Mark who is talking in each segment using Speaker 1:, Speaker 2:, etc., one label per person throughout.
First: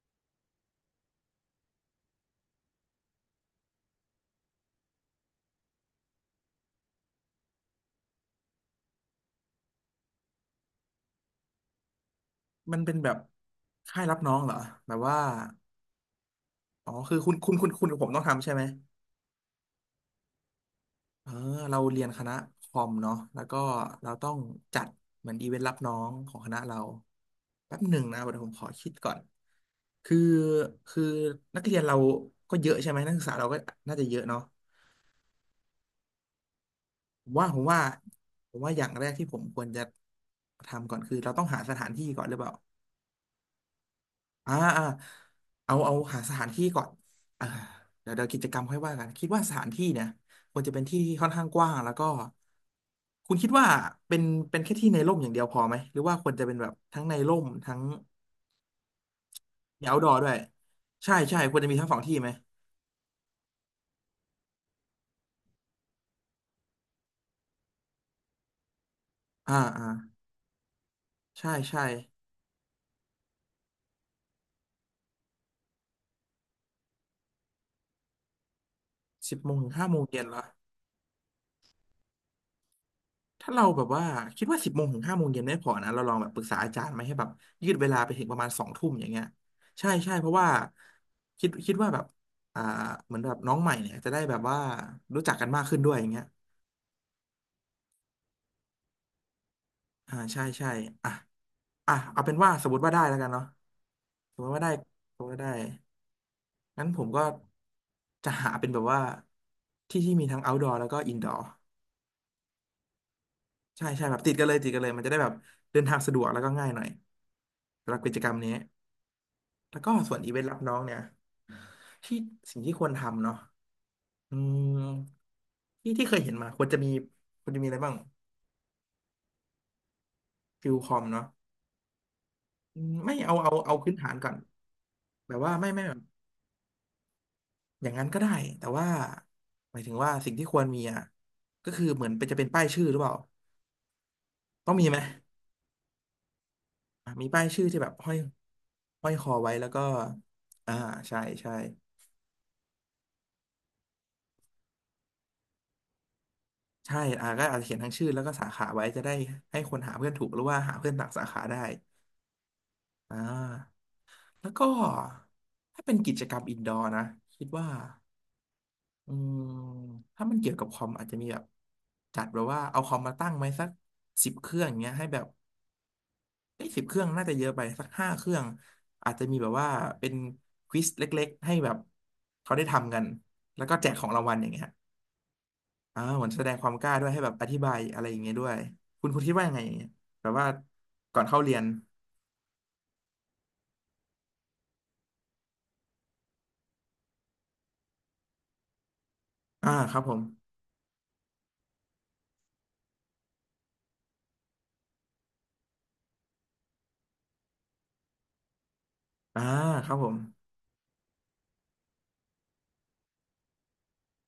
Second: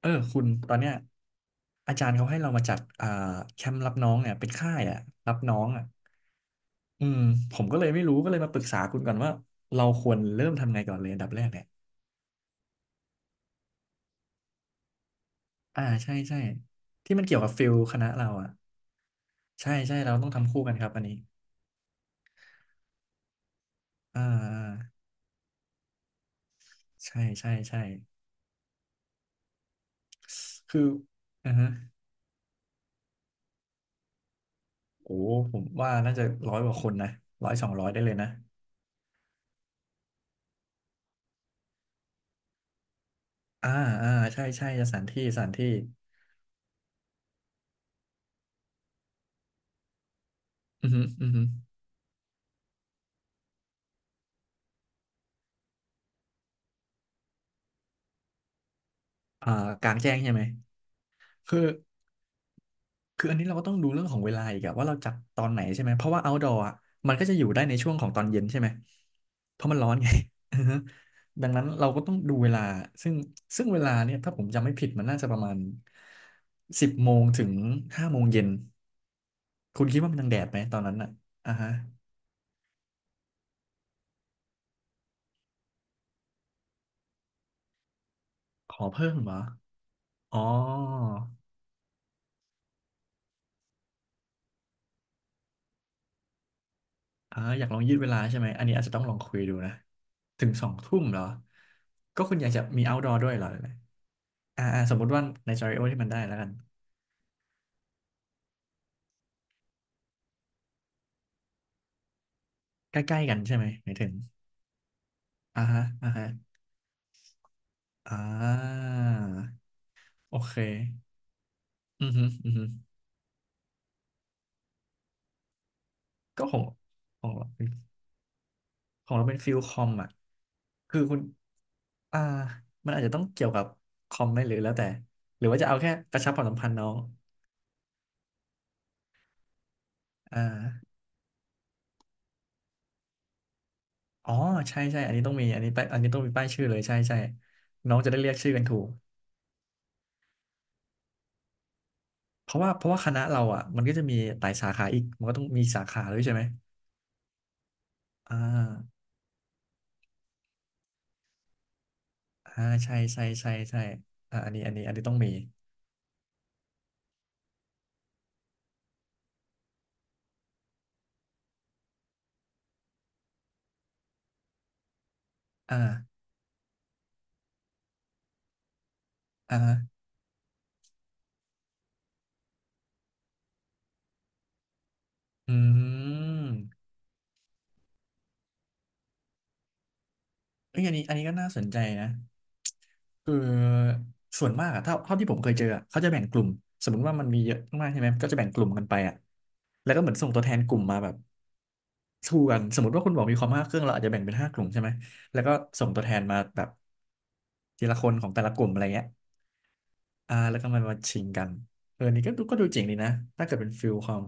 Speaker 1: เออคุณตอนเนี้ยอาจารย์เขาให้เรามาจัดแคมป์รับน้องเนี่ยเป็นค่ายอ่ะรับน้องอ่ะอืมผมก็เลยไม่รู้ก็เลยมาปรึกษาคุณก่อนว่าเราควรเริ่มทำไงก่อนเลยอันดับแรกเนี่ย
Speaker 2: มันเป็นแบบค่ายรับน้องเหรอแบบว่า
Speaker 1: อ่าใช่ใช่
Speaker 2: อ๋อ
Speaker 1: ที่
Speaker 2: คือ
Speaker 1: มัน
Speaker 2: คุณ
Speaker 1: เกี่ยวกั
Speaker 2: คุ
Speaker 1: บ
Speaker 2: ณ
Speaker 1: ฟิ
Speaker 2: คุณ
Speaker 1: ล
Speaker 2: คุณ
Speaker 1: ค
Speaker 2: กับผ
Speaker 1: ณะ
Speaker 2: มต้อง
Speaker 1: เรา
Speaker 2: ทำ
Speaker 1: อ่ะ
Speaker 2: ใช่ไหม
Speaker 1: ใช่ใช่เราต้องทำคู่กันครับอันนี้
Speaker 2: เออเราเรียนคณะคอมเนาะแล้วก็เรา
Speaker 1: อ่า
Speaker 2: ต้อง
Speaker 1: อ่
Speaker 2: จัด
Speaker 1: า
Speaker 2: เหมือนอีเวนต์รับน้องของคณะเรา
Speaker 1: ใช่ใช่
Speaker 2: แป๊
Speaker 1: ใช่
Speaker 2: บหนึ่งนะเดี๋ยวผมขอคิดก่อนคือ
Speaker 1: คือ
Speaker 2: คือ
Speaker 1: อ่า
Speaker 2: นัก
Speaker 1: ฮะ
Speaker 2: เรียนเราก็เยอะใช่ไหมนักศึกษาเราก็น่าจะเยอะเนาะ
Speaker 1: โอ้ผมว่าน่าจะ100 กว่าคนนะ
Speaker 2: ผมว่า
Speaker 1: ร้อย
Speaker 2: ผม
Speaker 1: สอง
Speaker 2: ว่า
Speaker 1: ร้อยได้เลยนะ
Speaker 2: ผมว่าอย่างแรกที่ผมควรจะทำก่อนคือเราต้องหาสถานที่ก่อนหรือเปล่า
Speaker 1: อ่าอ่าใช่
Speaker 2: อ่า
Speaker 1: ใช่
Speaker 2: อ่า
Speaker 1: สถานที่สถานที่
Speaker 2: เอาหาสถานที่ก่อนอ่าเดี๋ยวกิจกรรมค่อยว่ากันคิดว่าสถานที่เนี่ยควรจะเป็น
Speaker 1: อือ
Speaker 2: ที่
Speaker 1: ฮึ
Speaker 2: ที่ค่
Speaker 1: อื
Speaker 2: อน
Speaker 1: อฮึ
Speaker 2: ข้างกว้างแล้วก็คุณคิดว่าเป็นเป็นแค่ที่ในร่มอย่างเดียวพอไหมหรือว่าควรจะเป็นแบบทั้งในร่มทั้ง
Speaker 1: อ่า
Speaker 2: มี
Speaker 1: กลางแจ้
Speaker 2: outdoor
Speaker 1: ง
Speaker 2: ด้ว
Speaker 1: ใช่
Speaker 2: ย
Speaker 1: ไหม
Speaker 2: ใช่ใช่ควร
Speaker 1: คือ
Speaker 2: จะมีทั้งสองที่ไหม
Speaker 1: คืออันนี้เราก็ต้องดูเรื่องของเวลาอีกอะว่าเราจัดตอนไหนใช่ไหมเพราะว่า outdoor อะมันก็จะอยู่ได้ในช่วงของตอนเย็นใช่ไหมเพ
Speaker 2: อ่า
Speaker 1: ราะมัน
Speaker 2: อ่า
Speaker 1: ร้อนไง อือฮึดั
Speaker 2: ใช่
Speaker 1: งนั้น
Speaker 2: ใช่
Speaker 1: เราก็ต้องดูเวลาซึ่งซึ่งเวลาเนี่ยถ้าผมจำไม่ผิดมันน่าจะประมาณ10 โมงถึง 5 โมงเย็น
Speaker 2: สิบโมงถึง
Speaker 1: คุ
Speaker 2: ห้า
Speaker 1: ณ
Speaker 2: โม
Speaker 1: คิด
Speaker 2: ง
Speaker 1: ว่ามัน
Speaker 2: เย็น
Speaker 1: ยัง
Speaker 2: เหร
Speaker 1: แด
Speaker 2: อ
Speaker 1: ดไหมตอนนั้นอะอ่าฮะ
Speaker 2: ถ้าเราแบบว่าคิดว่าสิบโมงถึงห้าโมงเย็นไม่พอนะเราลองแบบปรึกษาอาจารย์ไหมให้แบบยืดเวลาไปถึงประมาณสอง
Speaker 1: ขอ
Speaker 2: ทุ่มอ
Speaker 1: เพิ่
Speaker 2: ย่าง
Speaker 1: ม
Speaker 2: เงี้ย
Speaker 1: เหรอ
Speaker 2: ใช่ใช่เพ
Speaker 1: อ๋
Speaker 2: ราะ
Speaker 1: อ
Speaker 2: ว่าคิดว่าแบบอ่าเหมือนแบบน้องใหม่เนี่ยจะได้แบบว่ารู้จักกันมากขึ้นด้วยอย่างเงี้ย
Speaker 1: อ่าอยากลองยืดเวลาใช่ไหมอันนี้อาจจะต้องลองคุยดูนะ
Speaker 2: อ่าใช่
Speaker 1: ถึงส
Speaker 2: ใช่
Speaker 1: องทุ่ม
Speaker 2: อ่ะ
Speaker 1: เหรอ
Speaker 2: อ่ะ
Speaker 1: ก็
Speaker 2: เอาเป็
Speaker 1: คุ
Speaker 2: น
Speaker 1: ณอ
Speaker 2: ว่า
Speaker 1: ยากจะ
Speaker 2: สมม
Speaker 1: มี
Speaker 2: ติว่าได้
Speaker 1: outdoor
Speaker 2: แล้วกั
Speaker 1: ด้
Speaker 2: น
Speaker 1: วยเหร
Speaker 2: เนาะ
Speaker 1: อหรือไง
Speaker 2: สมมติว่า
Speaker 1: อ่า
Speaker 2: ได้
Speaker 1: อ่าสมมติ
Speaker 2: ส
Speaker 1: ว่า
Speaker 2: มมติว่าได้
Speaker 1: ใน scenarioที่มันได้แล้วกัน
Speaker 2: งั้นผมก็จะหาเป็นแบบว่าที่ที่มีทั้ง outdoor แล้วก็ indoor
Speaker 1: ใกล้ๆกันใช่ไหม
Speaker 2: ใช่
Speaker 1: หมาย
Speaker 2: ใช่
Speaker 1: ถึง
Speaker 2: แบบติดกันเลยติดกันเลยมันจะได้แบบ
Speaker 1: อ่า
Speaker 2: เดิ
Speaker 1: ฮะ
Speaker 2: นทาง
Speaker 1: อ่า
Speaker 2: สะดว
Speaker 1: ฮะ
Speaker 2: กแล้วก็ง่ายหน่อยสำหรับกิ
Speaker 1: อ่
Speaker 2: จกรรมนี้
Speaker 1: า
Speaker 2: แล้วก็ส่วนอี
Speaker 1: โอ
Speaker 2: เวนต์
Speaker 1: เค
Speaker 2: รับน้องเนี่ย
Speaker 1: อือ
Speaker 2: ที่
Speaker 1: ฮึอือ
Speaker 2: สิ่ง
Speaker 1: ฮึ
Speaker 2: ที่ควรทำเนาะอืมที่ที่เคยเห็น
Speaker 1: ก็
Speaker 2: มา
Speaker 1: ข
Speaker 2: ค
Speaker 1: อง
Speaker 2: วรจะมี
Speaker 1: ของเราเป็น
Speaker 2: อะไรบ้าง
Speaker 1: ของเราเป็นฟิลคอมอ่ะ
Speaker 2: ฟิลคอ
Speaker 1: คือ
Speaker 2: ม
Speaker 1: คุณ
Speaker 2: เนาะ
Speaker 1: อ่ามันอาจจะ
Speaker 2: ไม่
Speaker 1: ต้อง
Speaker 2: เอา
Speaker 1: เกี่ยว
Speaker 2: เอา
Speaker 1: กับ
Speaker 2: เอาพื้นฐา
Speaker 1: ค
Speaker 2: น
Speaker 1: อ
Speaker 2: ก่
Speaker 1: ม
Speaker 2: อน
Speaker 1: ไหมหรือแล้วแต่
Speaker 2: แบบ
Speaker 1: หรือ
Speaker 2: ว่า
Speaker 1: ว่าจะ
Speaker 2: ไม่
Speaker 1: เอา
Speaker 2: ไม่
Speaker 1: แค่
Speaker 2: แบบ
Speaker 1: กระชับความสัมพันธ์น้อง
Speaker 2: อย่างนั้นก็ได้แต่ว่าหมายถึงว่าสิ่ง
Speaker 1: อ่
Speaker 2: ที่ควรมี
Speaker 1: า
Speaker 2: อ่ะก็คือเหมือนเป็นจะเป็นป้ายชื่อหรือเปล่า
Speaker 1: อ๋อ
Speaker 2: ต้อง
Speaker 1: ใช่
Speaker 2: มีไหม
Speaker 1: ใช่อันนี้ต้องมีอันนี้ต้องมีป้ายชื่อเลยใช่
Speaker 2: อ่ะ
Speaker 1: ใช่
Speaker 2: มีป้ายชื่อที่แบบ
Speaker 1: น้องจะได้เรียกชื่อกันถูก
Speaker 2: ห้อยคอไว้แล้วก็อ่าใช่ใช่
Speaker 1: เพราะว่าคณะเราอ่ะมันก็จะมีหลายสาขาอีกมันก็ต้องมีสาขาด้วยใช่ไหม
Speaker 2: ใช่อ่าก็อาจจะเขียนทั้งชื่อแล้วก็
Speaker 1: อ่า
Speaker 2: สาขาไว้จะได้ให้คนหาเพื่อนถูกหรือว่าหาเพื่อนต่างสาขาได้
Speaker 1: อ่าใช่
Speaker 2: อ่า
Speaker 1: ใช่ใช่ใช่อ่า
Speaker 2: แล้
Speaker 1: อั
Speaker 2: ว
Speaker 1: นนี้
Speaker 2: ก็
Speaker 1: อันนี้อันนี้ต้องมี
Speaker 2: ถ้าเป็นกิจกรรมอินดอร์นะคิดว่าอืมถ้ามันเกี่ยวกับคอมอาจจะมีแบบจัดแบบว่าเอาคอมมาตั้งไว้สักสิบเครื่องอย่างเงี้ยให้แบบ
Speaker 1: อ่า
Speaker 2: ไอ้สิบเครื่องน่าจะเยอะไปสัก5 เครื่องอาจจะมีแบบ
Speaker 1: อ่า
Speaker 2: ว่า
Speaker 1: ฮะ
Speaker 2: เป็นควิซเล็กๆให้แบบเขาได้ทำกันแล้วก็แจกของรางวัลอย่างเงี้ย
Speaker 1: อื
Speaker 2: อ่าเหมือนแสดงความ
Speaker 1: ม
Speaker 2: กล้าด้วยให้แบบอธิบายอะไรอย่างเงี้ยด้วยคุณคิดว่ายังไงอย่างเงี้ยแบบว่า
Speaker 1: เอ้ยอันนี้อัน
Speaker 2: ก่อน
Speaker 1: นี้ก็
Speaker 2: เข้า
Speaker 1: น่า
Speaker 2: เรีย
Speaker 1: ส
Speaker 2: น
Speaker 1: นใจนะคือส่วนมากอะเท่าที่ผมเคยเจออะเขาจะแบ่งกลุ่มสมมติว่ามันมีเยอะมากใช่ไหมก็จะแบ่งกลุ่มกันไปอะ
Speaker 2: อ่า
Speaker 1: แล้
Speaker 2: ค
Speaker 1: ว
Speaker 2: รั
Speaker 1: ก็
Speaker 2: บ
Speaker 1: เห
Speaker 2: ผ
Speaker 1: มือน
Speaker 2: ม
Speaker 1: ส่งตัวแทนกลุ่มมาแบบสู้กันสมมติว่าคุณบอกมีความ5 เครื่องเราอาจจะแบ่งเป็น5 กลุ่มใช่ไหมแล้วก็ส่งตัวแทนมาแบบทีละคนของแต่ละกลุ่มอะไรเงี้ย
Speaker 2: อ่าครับผม
Speaker 1: อ่าแล้วก็มันมาชิงกันเออนี่ก็ดูเจ๋งดีนะถ้าเกิดเป็นฟิลคอม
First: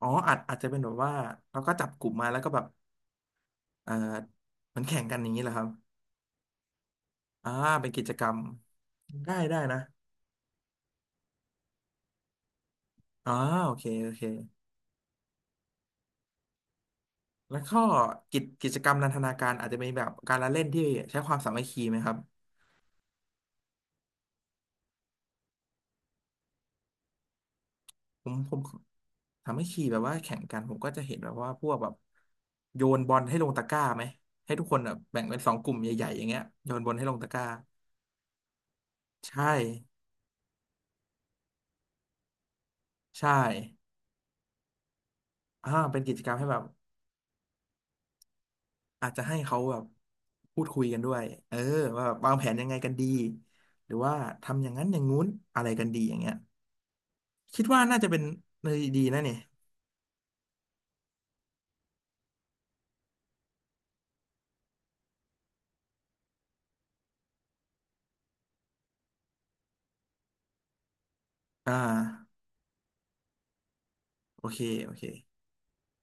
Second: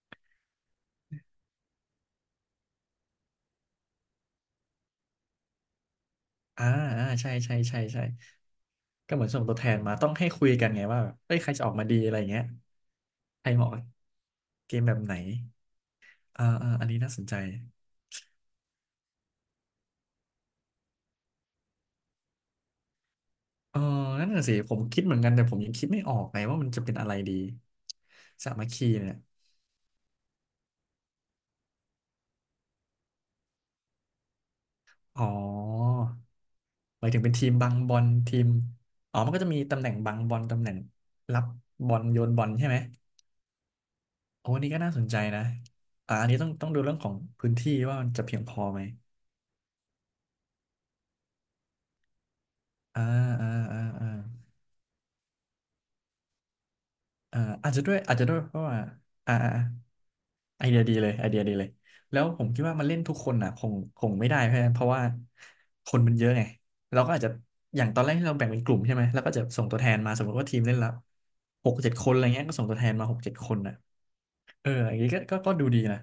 Speaker 2: อ๋ออาจจะเป็นแบบว่าเราก็จับกลุ่มมาแล้วก็แบบเออเหมือนแข่งกันอย่างนี้แหละครับ
Speaker 1: อ่าอ่าใช่
Speaker 2: อ่า
Speaker 1: ใช่ใช่
Speaker 2: เป็นกิ
Speaker 1: ใช่
Speaker 2: จกรรม
Speaker 1: ก็เหมือน
Speaker 2: ได้
Speaker 1: ส่งตั
Speaker 2: ได้
Speaker 1: วแท
Speaker 2: นะ
Speaker 1: นมาต้องให้คุยกันไงว่าแบบเอ้ยใครจะออกมาดีอะไรอย่างเงี้ย
Speaker 2: อ๋อ
Speaker 1: ใครเห
Speaker 2: โอ
Speaker 1: มาะกับ
Speaker 2: เคโอเค
Speaker 1: เกมแบบไหนอ่าอ่าอันนี้น่าสนใจ
Speaker 2: แล้วก็กิจกรรมนันทนาการอาจจะเป็นแบบการละเล่นที่ใช้ความสามัคคีไหมครับ
Speaker 1: เออนั่นน่ะสิผมคิดเหมือนกันแต่ผมยังคิดไม่ออกไงว่ามันจะเป็นอะไรดี
Speaker 2: ผม
Speaker 1: สา
Speaker 2: ผม
Speaker 1: มัคคีเนี่ย
Speaker 2: สามัคคีแบบว่าแข่งกันผมก็จะเห็นแบบว่าพวกแบบโยนบอลให้ลงตะกร้าไหมให้ทุกคนแบบแบ่
Speaker 1: อ๋อ
Speaker 2: งเป็นสองกลุ่มใหญ่ๆอย่างเงี้ยโยนบอล
Speaker 1: ห
Speaker 2: ให้
Speaker 1: มาย
Speaker 2: ลง
Speaker 1: ถึง
Speaker 2: ตะ
Speaker 1: เป็น
Speaker 2: กร้า
Speaker 1: ทีมบังบอลทีมอ๋อมันก็
Speaker 2: ใช่
Speaker 1: จะมีตำแหน่งบังบอลตำแหน่งรับบอลโยนบอลใช่ไหม
Speaker 2: ใช่
Speaker 1: โอ้อันนี้ก็น่าสนใจนะ
Speaker 2: อ่าเป็นกิ
Speaker 1: อ่า
Speaker 2: จ
Speaker 1: อั
Speaker 2: ก
Speaker 1: น
Speaker 2: รรม
Speaker 1: นี้
Speaker 2: ให้
Speaker 1: ต้อง
Speaker 2: แบบ
Speaker 1: ต้องดูเรื่องของพื้นที่ว่ามันจะเพียงพอไหม
Speaker 2: อาจจะให้เขาแบบพูดคุยกันด้วยเออว่าแบบวางแผนยังไงกัน
Speaker 1: อ่า
Speaker 2: ดี
Speaker 1: อ่าอ่า
Speaker 2: หรือ
Speaker 1: อ่า
Speaker 2: ว่าทำอย่างนั้นอย่างงู้นอะไรกันดีอย่างเงี้ย
Speaker 1: อ่า
Speaker 2: คิด
Speaker 1: อาจ
Speaker 2: ว่า
Speaker 1: จะด้ว
Speaker 2: น่า
Speaker 1: ย
Speaker 2: จะ
Speaker 1: อาจ
Speaker 2: เป็น
Speaker 1: จะด้วยเพราะ
Speaker 2: ใน
Speaker 1: ว่า
Speaker 2: ดีนะเนี่
Speaker 1: อ่า
Speaker 2: ย
Speaker 1: อ่าอ่าไอเดียดีเลยไอเดียดีเลยแล้วผมคิดว่ามันเล่นทุกคนอ่ะคงไม่ได้เพราะว่าคนมันเยอะไงเราก็อาจจะอย่างตอนแรกที่เราแบ่งเป็นกลุ่มใช่ไหมแล้วก็จะส่งตัวแทนมาสมมติว่าทีมเล่นละห
Speaker 2: อ่า
Speaker 1: กเจ็ดคนอะไรเงี้ยก็ส่งตัวแทนมาหกเจ็ดคนอ่ะ
Speaker 2: โอเค
Speaker 1: เออ
Speaker 2: โอ
Speaker 1: อย่าง
Speaker 2: เค
Speaker 1: นี้ก็ดูดีนะ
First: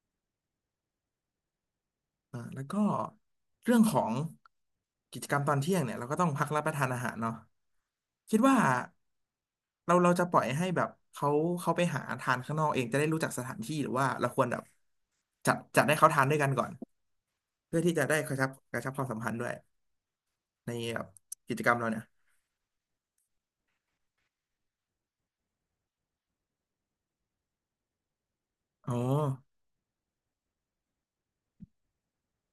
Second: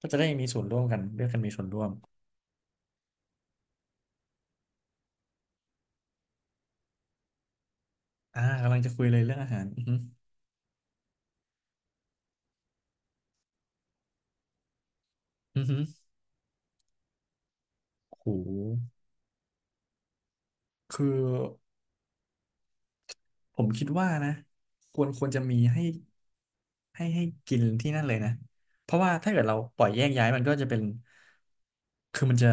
Speaker 1: ก็จะได้มีส่วนร่วมกันเลือกกันมีส่วนร่วม
Speaker 2: อ่าแล้วก็เรื่องของกิจกรรมตอนเที่ยงเนี่ยเราก็ต้องพักรับประทานอาหารเนาะคิด
Speaker 1: อ่า
Speaker 2: ว่า
Speaker 1: กำลังจะคุยเลยเรื่องอาหารอือ
Speaker 2: เรา
Speaker 1: ฮึ
Speaker 2: เราจะปล่อยให้แบบเขาไปหาทานข้างนอกเองจะได้รู้จักสถานที่หรือว่าเราควรแบบ
Speaker 1: อือฮึ
Speaker 2: จัดให้เขาทานด้วยกันก่อนเพื่อที่จะได้
Speaker 1: โ
Speaker 2: กระ
Speaker 1: ห
Speaker 2: ชับความสัมพันธ์ด้วย ในแบ
Speaker 1: คือ
Speaker 2: บกิจกรรมเราเนี่ย
Speaker 1: ผมคิดว่านะควรจะมีให้ให้กินที่นั่นเลยนะเพ
Speaker 2: อ๋อ
Speaker 1: ราะว่าถ้าเกิดเราปล่อยแยกย้ายมันก็จะเป็นคือมันจะ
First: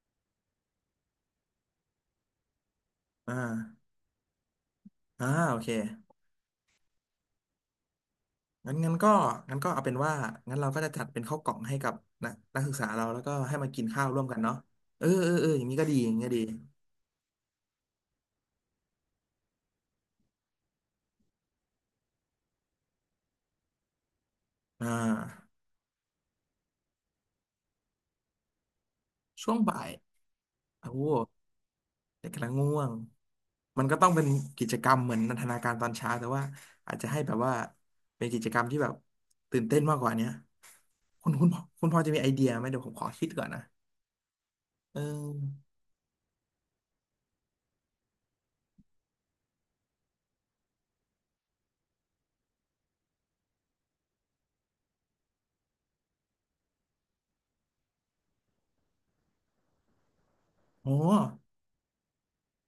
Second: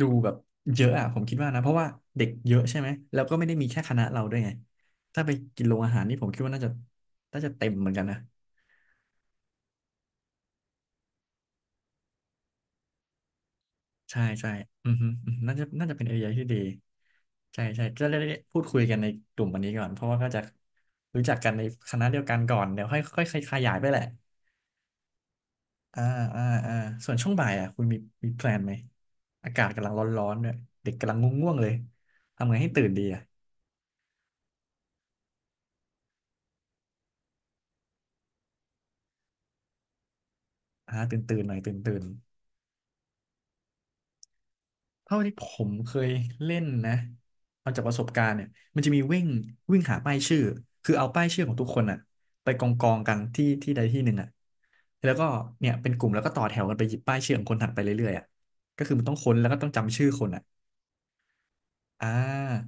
Speaker 1: ดูแบบเยอะอะผมคิดว่านะเพราะว่าเด็กเยอะใช่ไหมแล้ว
Speaker 2: อ่
Speaker 1: ก็ไม่ได้มีแค่
Speaker 2: า
Speaker 1: คณะเราด้วยไงถ้า
Speaker 2: อ่า
Speaker 1: ไป
Speaker 2: โอ
Speaker 1: กิ
Speaker 2: เค
Speaker 1: นโรงอาหารนี่ผมคิดว่าน่าจะเต็มเหมือนกันนะ
Speaker 2: งั้นก็งั้นก็เอาเป็นว่างั้นเราก็จะจัดเป็นข้าวกล่องให้กับนักศึกษาเราแล้วก็ให้มากินข้าวร่
Speaker 1: ใช่
Speaker 2: วมกัน
Speaker 1: ใช่
Speaker 2: เนาะ
Speaker 1: อือ
Speaker 2: เอ
Speaker 1: ฮึ
Speaker 2: อเอ
Speaker 1: อื
Speaker 2: อ
Speaker 1: อฮึ
Speaker 2: เออ
Speaker 1: น่า
Speaker 2: อย่า
Speaker 1: จะ
Speaker 2: งนี้ก็
Speaker 1: น่า
Speaker 2: ดี
Speaker 1: จะเป็
Speaker 2: อ
Speaker 1: น
Speaker 2: ย่า
Speaker 1: ไอ
Speaker 2: งนี้
Speaker 1: เดีย
Speaker 2: ก็ดี
Speaker 1: ที่ดีใช่ใช่จะได้พูดคุยกันในกลุ่มวันนี้ก่อนเพราะว่าก็จะรู้จักกันในคณะเดียวกันก่อนเดี๋ยวค่อยค่อยขยายไปแหละ
Speaker 2: อ่า
Speaker 1: อ่าอ่าอ่าส่วนช่วงบ่ายอ่ะคุณมีแพลนไหม
Speaker 2: ช่
Speaker 1: อา
Speaker 2: วง
Speaker 1: กาศ
Speaker 2: บ่า
Speaker 1: กำ
Speaker 2: ย
Speaker 1: ลังร้อนๆเนี่ย
Speaker 2: โอ้
Speaker 1: เด็ก
Speaker 2: โห
Speaker 1: กำลังง่วงๆเลย
Speaker 2: เด็กกำลั
Speaker 1: ทำ
Speaker 2: ง
Speaker 1: ไง
Speaker 2: ง่
Speaker 1: ให้
Speaker 2: ว
Speaker 1: ตื่น
Speaker 2: ง
Speaker 1: ดีอ่ะ
Speaker 2: มันก็ต้องเป็นกิจกรรมเหมือนนันทนาการตอนเช้าแต่ว่าอาจจะให้แบบว่าเป็นกิจกรรมที่แบบตื่นเต้นมากกว่าเนี้ย
Speaker 1: ตื่น
Speaker 2: คุณ
Speaker 1: ตื่น
Speaker 2: คุณ
Speaker 1: หน่อยตื่น
Speaker 2: คุณ
Speaker 1: ตื่
Speaker 2: พอ
Speaker 1: น
Speaker 2: จะมีไอเดียไหมเดี๋ยวผมขอคิดก่อนนะเอ
Speaker 1: เท่าที่ผ
Speaker 2: อ
Speaker 1: มเคยเล่นนะเอาจากประสบการณ์เนี่ยมันจะมีวิ่งวิ่งหาป้ายชื่อคือเอาป้ายชื่อของทุกคนอ่ะไปกองกันที่ที่ใดที่หนึ่งอ่ะแล้วก็เนี่ยเป็นกลุ่มแล้วก็ต่อแถวกันไปหยิบป้ายชื่อของคนถัดไปเรื่อยๆอ่ะก็คือมันต้องค้นแล้วก็ต้องจำชื่อคนอ่ะ
Speaker 2: โอ้
Speaker 1: อ่า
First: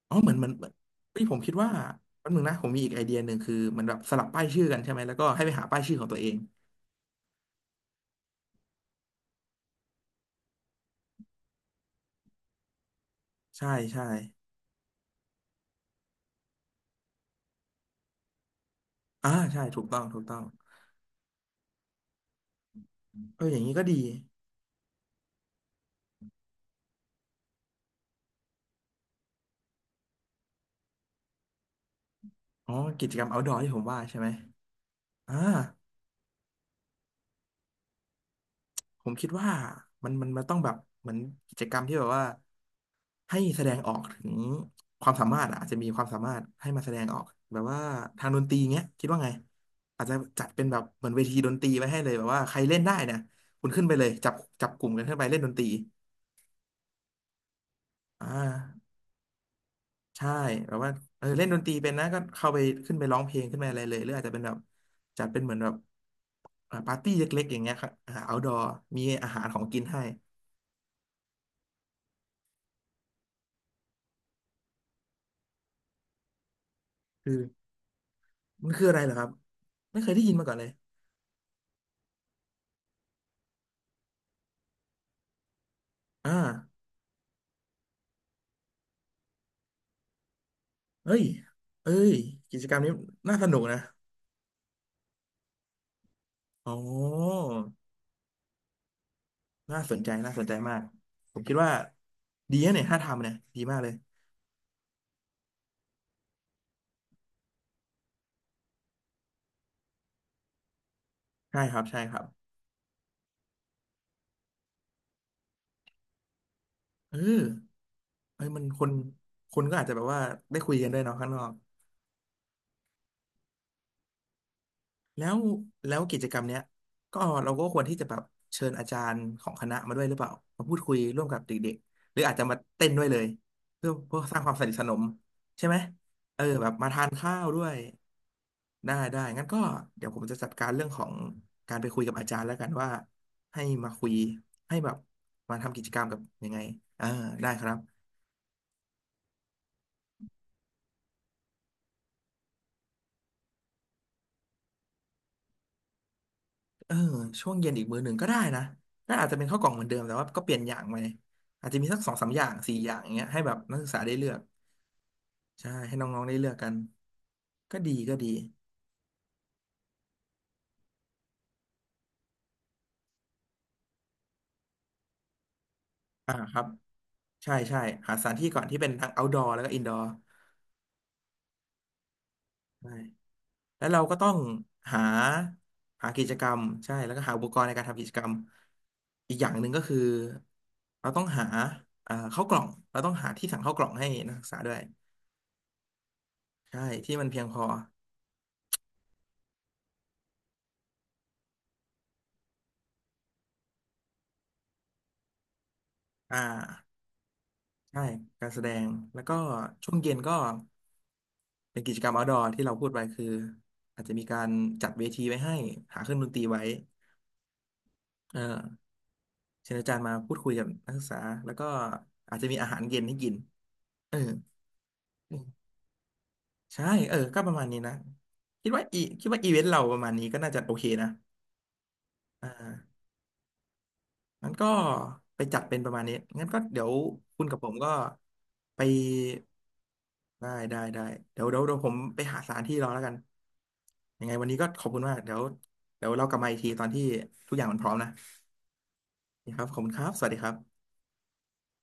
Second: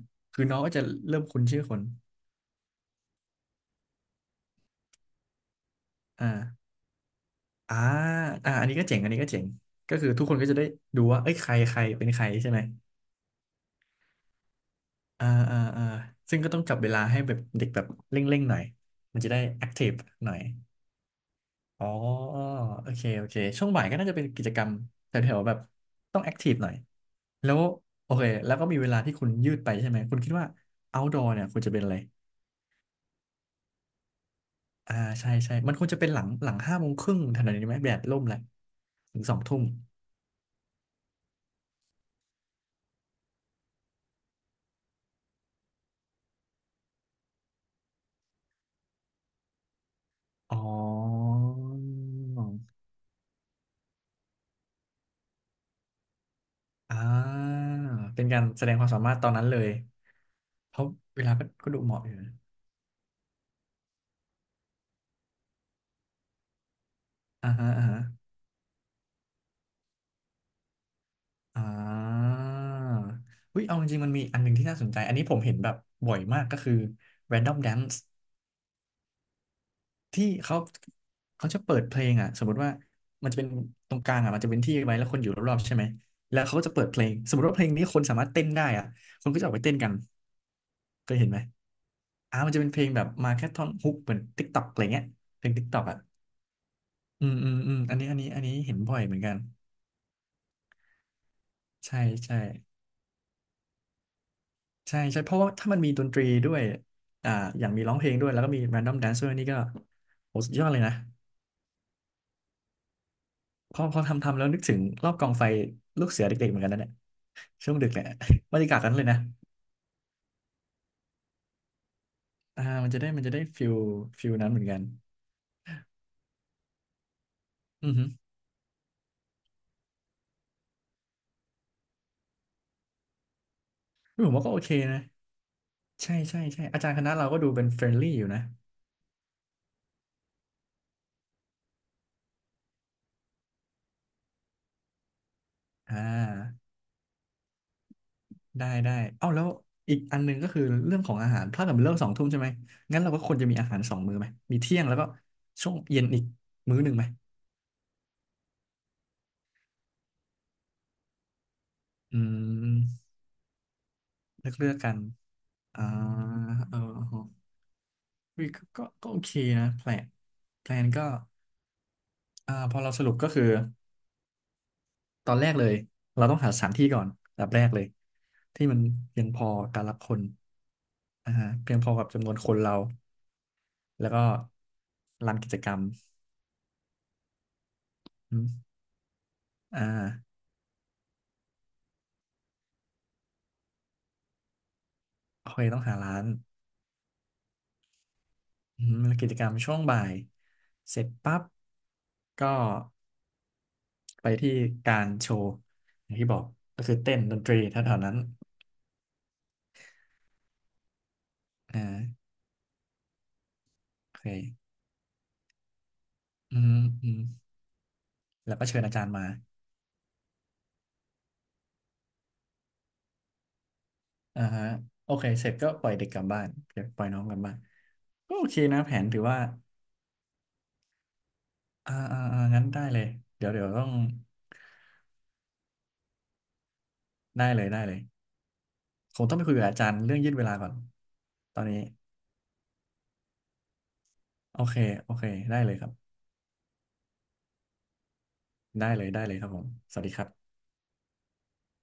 Speaker 2: อ๋อเหมือน
Speaker 1: คื
Speaker 2: เห
Speaker 1: อ
Speaker 2: มือน
Speaker 1: น้อง
Speaker 2: เหมือ
Speaker 1: ก็
Speaker 2: น
Speaker 1: จะเริ่
Speaker 2: เฮ้
Speaker 1: ม
Speaker 2: ยผม
Speaker 1: คุ้น
Speaker 2: คิด
Speaker 1: ชื่อ
Speaker 2: ว่า
Speaker 1: คน
Speaker 2: แป๊บนึงนะผมมีอีกไอเดียหนึ่งคือเหมือนแบบสลับป้ายชื่อกันใช่ไหมแล้วก็ให้ไปหาป้ายชื่อของตัวเอง
Speaker 1: อ่า อ่าอ่าอันนี้ก็เจ๋งอันนี้ก็เจ๋งก็คือทุกคนก็จะได้ดูว่าเอ้ยใครใครเป็นใครใช่ไหม
Speaker 2: ใช่ใช่
Speaker 1: อ่าอ่าอ่าซึ่งก็ต้องจับเวลาให้แบบเด็กแบบเร่งๆหน่อยมันจะ
Speaker 2: อ่า
Speaker 1: ได้
Speaker 2: ใช่
Speaker 1: แอค
Speaker 2: ถู
Speaker 1: ที
Speaker 2: ก
Speaker 1: ฟ
Speaker 2: ต้องถูก
Speaker 1: หน่
Speaker 2: ต้
Speaker 1: อ
Speaker 2: อ
Speaker 1: ย
Speaker 2: ง
Speaker 1: อ๋อโอเคโอเค
Speaker 2: เอออย่า
Speaker 1: ช่
Speaker 2: ง
Speaker 1: วง
Speaker 2: นี้ก็
Speaker 1: บ่าย
Speaker 2: ดี
Speaker 1: ก็น่าจะเป็นกิจกรรมแถวๆแบบต้องแอคทีฟหน่อยแล้วโอเคแล้วก็มีเวลาที่คุณยืดไปใช่ไหม คุณคิดว่า outdoor เนี่ยควรจะเป็นอะไร
Speaker 2: อ๋อกิจกรรม outdoor ที่ผมว่าใช่ไหม
Speaker 1: อ่าใช่
Speaker 2: อ่า
Speaker 1: ใช่มันควรจะเป็นหลังห้าโมงครึ่งทันทีไหมแดดร่มแล้ว
Speaker 2: ผม
Speaker 1: ถึง
Speaker 2: คิด
Speaker 1: สอง
Speaker 2: ว่า
Speaker 1: ทุ่ม
Speaker 2: มันต้องแบบเหมือนกิจกรรมที่แบบว่าให้แสดงออกถึงความสามารถอะอาจจะมีความสามารถให้มาแสดงออกแบบว่าทางดนตรีเงี้ยคิดว่าไงอาจจะจัด
Speaker 1: อ๋อ
Speaker 2: เป็นแบบเหมือนเวทีดนตรีไว้ให้เลยแบบว่าใครเล่นได้นะคุณขึ้นไปเลยจับกลุ่มกันขึ้นไปเล่นดนตรี
Speaker 1: อ่าเป็
Speaker 2: อ่
Speaker 1: นการแสดงความ
Speaker 2: า
Speaker 1: สามารถตอนนั้นเลย
Speaker 2: ใช่แบ
Speaker 1: เพ
Speaker 2: บ
Speaker 1: ราะ
Speaker 2: ว่า
Speaker 1: เว
Speaker 2: เออ
Speaker 1: ลา
Speaker 2: เล่
Speaker 1: ก็
Speaker 2: นดนต
Speaker 1: ก็
Speaker 2: รี
Speaker 1: ดู
Speaker 2: เป็
Speaker 1: เห
Speaker 2: น
Speaker 1: มาะ
Speaker 2: นะ
Speaker 1: อยู่
Speaker 2: ก็
Speaker 1: นะ
Speaker 2: เข้าไปขึ้นไปร้องเพลงขึ้นไปอะไรเลยหรืออาจจะเป็นแบบจัดเป็นเหมือนแบบอ่าปาร์ตี้เล็ก
Speaker 1: อ่า
Speaker 2: ๆอย่าง
Speaker 1: ฮะ
Speaker 2: เงี้ยค
Speaker 1: อ่า
Speaker 2: รับ
Speaker 1: ฮะ
Speaker 2: อ่า outdoor มีอาหารของกินให้
Speaker 1: อ่าอุ้ยเอาจริงๆมันมีอันหนึ่งที่น่าสนใจ อันนี้ผมเห็นแบบบ่อยมากก็คือ
Speaker 2: คือ
Speaker 1: Random Dance
Speaker 2: มันคืออะไรเหรอครับไม่เคยได้
Speaker 1: ที่
Speaker 2: ยินมาก่อน
Speaker 1: เขา
Speaker 2: เลย
Speaker 1: เขาจะเปิดเพลงอ่ะสมมติว่ามันจะเป็นตรงกลางอ่ะ มันจะเป็นที่ไว้แล้วคนอยู่รอบๆใช่ไหม
Speaker 2: อ่า
Speaker 1: แล้วเขาก็จะเปิดเพลง สมมติว่าเพลงนี้คนสามารถเต้นได้อ่ะคนก็จะออกไปเต้นกันเค
Speaker 2: เอ้
Speaker 1: ย
Speaker 2: ย
Speaker 1: เห็นไหม
Speaker 2: เอ้ย
Speaker 1: อ่ามัน
Speaker 2: กิ
Speaker 1: จะ
Speaker 2: จ
Speaker 1: เป็น
Speaker 2: กร
Speaker 1: เพ
Speaker 2: รม
Speaker 1: ลง
Speaker 2: นี้
Speaker 1: แบบมา
Speaker 2: น่าส
Speaker 1: แค่
Speaker 2: นุก
Speaker 1: ท่อน
Speaker 2: นะ
Speaker 1: ฮุกเหมือน TikTok อกอะไรเงี้ยเพลง t กต็อกอ่ะ
Speaker 2: อ๋อ
Speaker 1: อืมอันนี้เห็นบ่อยเหมือนกัน
Speaker 2: น่าสนใจน่าสนใจมากผมคิดว่า
Speaker 1: ใช่ใช่
Speaker 2: ดีนะเนี่ยถ้าทำเนี่ยดีมากเลย
Speaker 1: ใช่ใช่เพราะว่าถ้ามันมีดนตรีด้วยอ่าอย่างมีร้องเพลงด้วยแล้วก็มี Random Dance ดอมแดนซ์ด้วยนี่ก็โหสุดยอดเลยนะ
Speaker 2: ใช่ครับใช่ครับ
Speaker 1: พอทำแล้วนึกถึงรอบกองไฟลูกเสือเด็กๆเหมือนกันนะเนี่ย
Speaker 2: เออ
Speaker 1: ช่วงดึกแหละ
Speaker 2: เอ้ย
Speaker 1: บร
Speaker 2: มั
Speaker 1: ร
Speaker 2: น
Speaker 1: ยากาศ
Speaker 2: คน
Speaker 1: นั้นเลยนะ
Speaker 2: คนก็อาจจะแบบว่าได้คุยกันด้วยเนาะข้างนอก
Speaker 1: อ่ามันจะได้ฟิลนั้นเหมือนกัน
Speaker 2: แล้วแล้วกิจกรรมเนี้ยก็เราก็ควร
Speaker 1: อือ
Speaker 2: ที่จะ
Speaker 1: ฮึ
Speaker 2: แบบเชิญอาจารย์ของคณะมาด้วยหรือเปล่ามาพูดคุยร่วมกับเด็กๆหรืออาจจะมาเต้นด้วยเลยเพื่อ
Speaker 1: ผม
Speaker 2: สร้าง
Speaker 1: ว่า
Speaker 2: ค
Speaker 1: ก็
Speaker 2: วาม
Speaker 1: โอ
Speaker 2: ส
Speaker 1: เค
Speaker 2: นิทสน
Speaker 1: นะ
Speaker 2: มใช่ไหม
Speaker 1: ใช่ใช่
Speaker 2: เออ
Speaker 1: ใช่
Speaker 2: แบบ
Speaker 1: อา
Speaker 2: มา
Speaker 1: จารย์ค
Speaker 2: ทาน
Speaker 1: ณะเรา
Speaker 2: ข้า
Speaker 1: ก็
Speaker 2: ว
Speaker 1: ดู
Speaker 2: ด้
Speaker 1: เป็
Speaker 2: ว
Speaker 1: น
Speaker 2: ย
Speaker 1: เฟรนลี่อยู่นะ
Speaker 2: ได้ได้งั้นก็เดี๋ยวผมจะจัดการเรื่องของการไปคุยกับอาจารย์แล้วกันว่าให้มาคุยให้แบบมาทำกิจกร
Speaker 1: อ่า
Speaker 2: รมกับยังไงเออได้ครับ
Speaker 1: ได้เอ้าแล้วอีกอันหนึงก็คือเรื่องของอาหารถ้าเกิดมันเลิกสองทุ่มใช่ไหมงั้นเราก็ควรจะมีอาหารสองมื้อไหมมีเที่ยงแล้วก็ช่วงเย็นอีกมื้อห
Speaker 2: เอ
Speaker 1: นึ่ง
Speaker 2: อ
Speaker 1: ไหม
Speaker 2: ช่วงเย็นอีกมื้อหนึ่งก็ได้นะน่าอาจจะเป็นข้าวกล่องเหมือนเดิมแต่ว่าก็เปลี่ยนอย่างไปอาจจะมีสักสอง
Speaker 1: อื
Speaker 2: สามอย่างสี่อย่างอ
Speaker 1: ม
Speaker 2: ย่างเงี้ยให้แบบนักศึกษาได้เลือก
Speaker 1: เลือกกัน
Speaker 2: ใช่
Speaker 1: อ่า
Speaker 2: ให้น้องๆได้เลือกกัน
Speaker 1: เออ
Speaker 2: ก็ดีก็ดี
Speaker 1: วิก็โอเคนะแพลนก็อ่าพอเราสรุปก็คือตอนแรกเลยเรา
Speaker 2: อ่า
Speaker 1: ต้องหา
Speaker 2: ค
Speaker 1: ส
Speaker 2: รับ
Speaker 1: ถานที่ก่อนอันดับ
Speaker 2: ใช่
Speaker 1: แรก
Speaker 2: ใช่
Speaker 1: เลย
Speaker 2: หาสถานที่ก่อ
Speaker 1: ที่
Speaker 2: น
Speaker 1: มั
Speaker 2: ที่
Speaker 1: น
Speaker 2: เป็นทั้ง
Speaker 1: เพียงพอ
Speaker 2: outdoor แล้วก็
Speaker 1: การรับ
Speaker 2: indoor
Speaker 1: คนอ่าฮะเพียงพอกับจำนวนคนเรา
Speaker 2: ใช่แล้วเรา
Speaker 1: แล้ว
Speaker 2: ก็
Speaker 1: ก็
Speaker 2: ต้องหา
Speaker 1: ลานกิจกรรม
Speaker 2: หากิจกรรมใช่แล้วก็หาอุปกรณ์ในการทำกิจกรรม
Speaker 1: อม
Speaker 2: อีกอย่างหนึ่งก็
Speaker 1: อ่า
Speaker 2: คือเราต้องหาข้าวกล่องเราต้องหาที่สั่งข้าวกล่องให้นักศึกษาด้วย
Speaker 1: โอเคต้องหาร้าน
Speaker 2: ใช่ที่มันเพียงพอ
Speaker 1: อืมแล้วกิจกรรมช่วงบ่ายเสร็จปั๊บก็ไปที่การโชว์อย่างที่บ
Speaker 2: อ่า
Speaker 1: อกก็คือเต้นดนตรีแถว
Speaker 2: ใช่
Speaker 1: ๆนั้น
Speaker 2: การแสดง แล้วก็ช่วงเย็นก็เป็นกิจ
Speaker 1: อ่า
Speaker 2: กรรม outdoor ที่เราพูดไปคืออาจจะ
Speaker 1: โอ
Speaker 2: มีการ
Speaker 1: เค
Speaker 2: จัดเวทีไว้ให้หาเครื่องดนตรี
Speaker 1: อื
Speaker 2: ไว้
Speaker 1: มอืม
Speaker 2: เออ
Speaker 1: แล้วก็เชิญอาจารย์มา
Speaker 2: เชิญอาจารย์มาพูดคุยกับนักศึกษา แล้วก็อาจจะมีอาหารเย็นให้กินเออ
Speaker 1: อ่าฮะโอเคเสร็จก็ปล่อยเด็กกลับบ้านเดี๋
Speaker 2: ใช่
Speaker 1: ยวปล่อย
Speaker 2: เออ
Speaker 1: น้องกลั
Speaker 2: ก็
Speaker 1: บ
Speaker 2: ป
Speaker 1: บ้า
Speaker 2: ระ
Speaker 1: น
Speaker 2: มาณนี้นะ
Speaker 1: ก็โอเคนะแผนถือ
Speaker 2: คิด
Speaker 1: ว่า
Speaker 2: ว่าอีเวนต์เราประมาณนี้ก็น่าจะโอเคนะอ่
Speaker 1: งั้นได้เล
Speaker 2: า
Speaker 1: ยเดี๋ยวต้อง
Speaker 2: งั้นก็ไปจัดเป็นประมาณนี้ งั้นก็เดี๋ยวคุณ
Speaker 1: ได้
Speaker 2: กับ
Speaker 1: เล
Speaker 2: ผ
Speaker 1: ย
Speaker 2: ม
Speaker 1: ได้
Speaker 2: ก็
Speaker 1: เลย
Speaker 2: ไป
Speaker 1: คงต้องไปคุยกับอาจารย์เรื่องยืดเว
Speaker 2: ได้
Speaker 1: ลาก่อน
Speaker 2: ได้ได้เดี๋ยว
Speaker 1: ต
Speaker 2: เดี๋
Speaker 1: อ
Speaker 2: ยว
Speaker 1: น
Speaker 2: เดี๋ย
Speaker 1: นี้
Speaker 2: วผมไปหาสถานที่รอแล้วกันยังไงวันนี้
Speaker 1: โอ
Speaker 2: ก็
Speaker 1: เค
Speaker 2: ขอบคุณ
Speaker 1: โอ
Speaker 2: มาก
Speaker 1: เค
Speaker 2: เดี๋ยว
Speaker 1: ได้เลยครั
Speaker 2: เดี๋ย
Speaker 1: บ
Speaker 2: วเรากลับมาอีกทีตอนที่ทุกอย่างมันพร้อมนะ
Speaker 1: ได้เลยได้เลยครับ
Speaker 2: นี่ค
Speaker 1: ผ
Speaker 2: รั
Speaker 1: ม
Speaker 2: บขอบคุณ
Speaker 1: ส
Speaker 2: ค
Speaker 1: วัส
Speaker 2: รับ
Speaker 1: ดี
Speaker 2: ส
Speaker 1: ครั
Speaker 2: วัสดีค
Speaker 1: บ
Speaker 2: รับ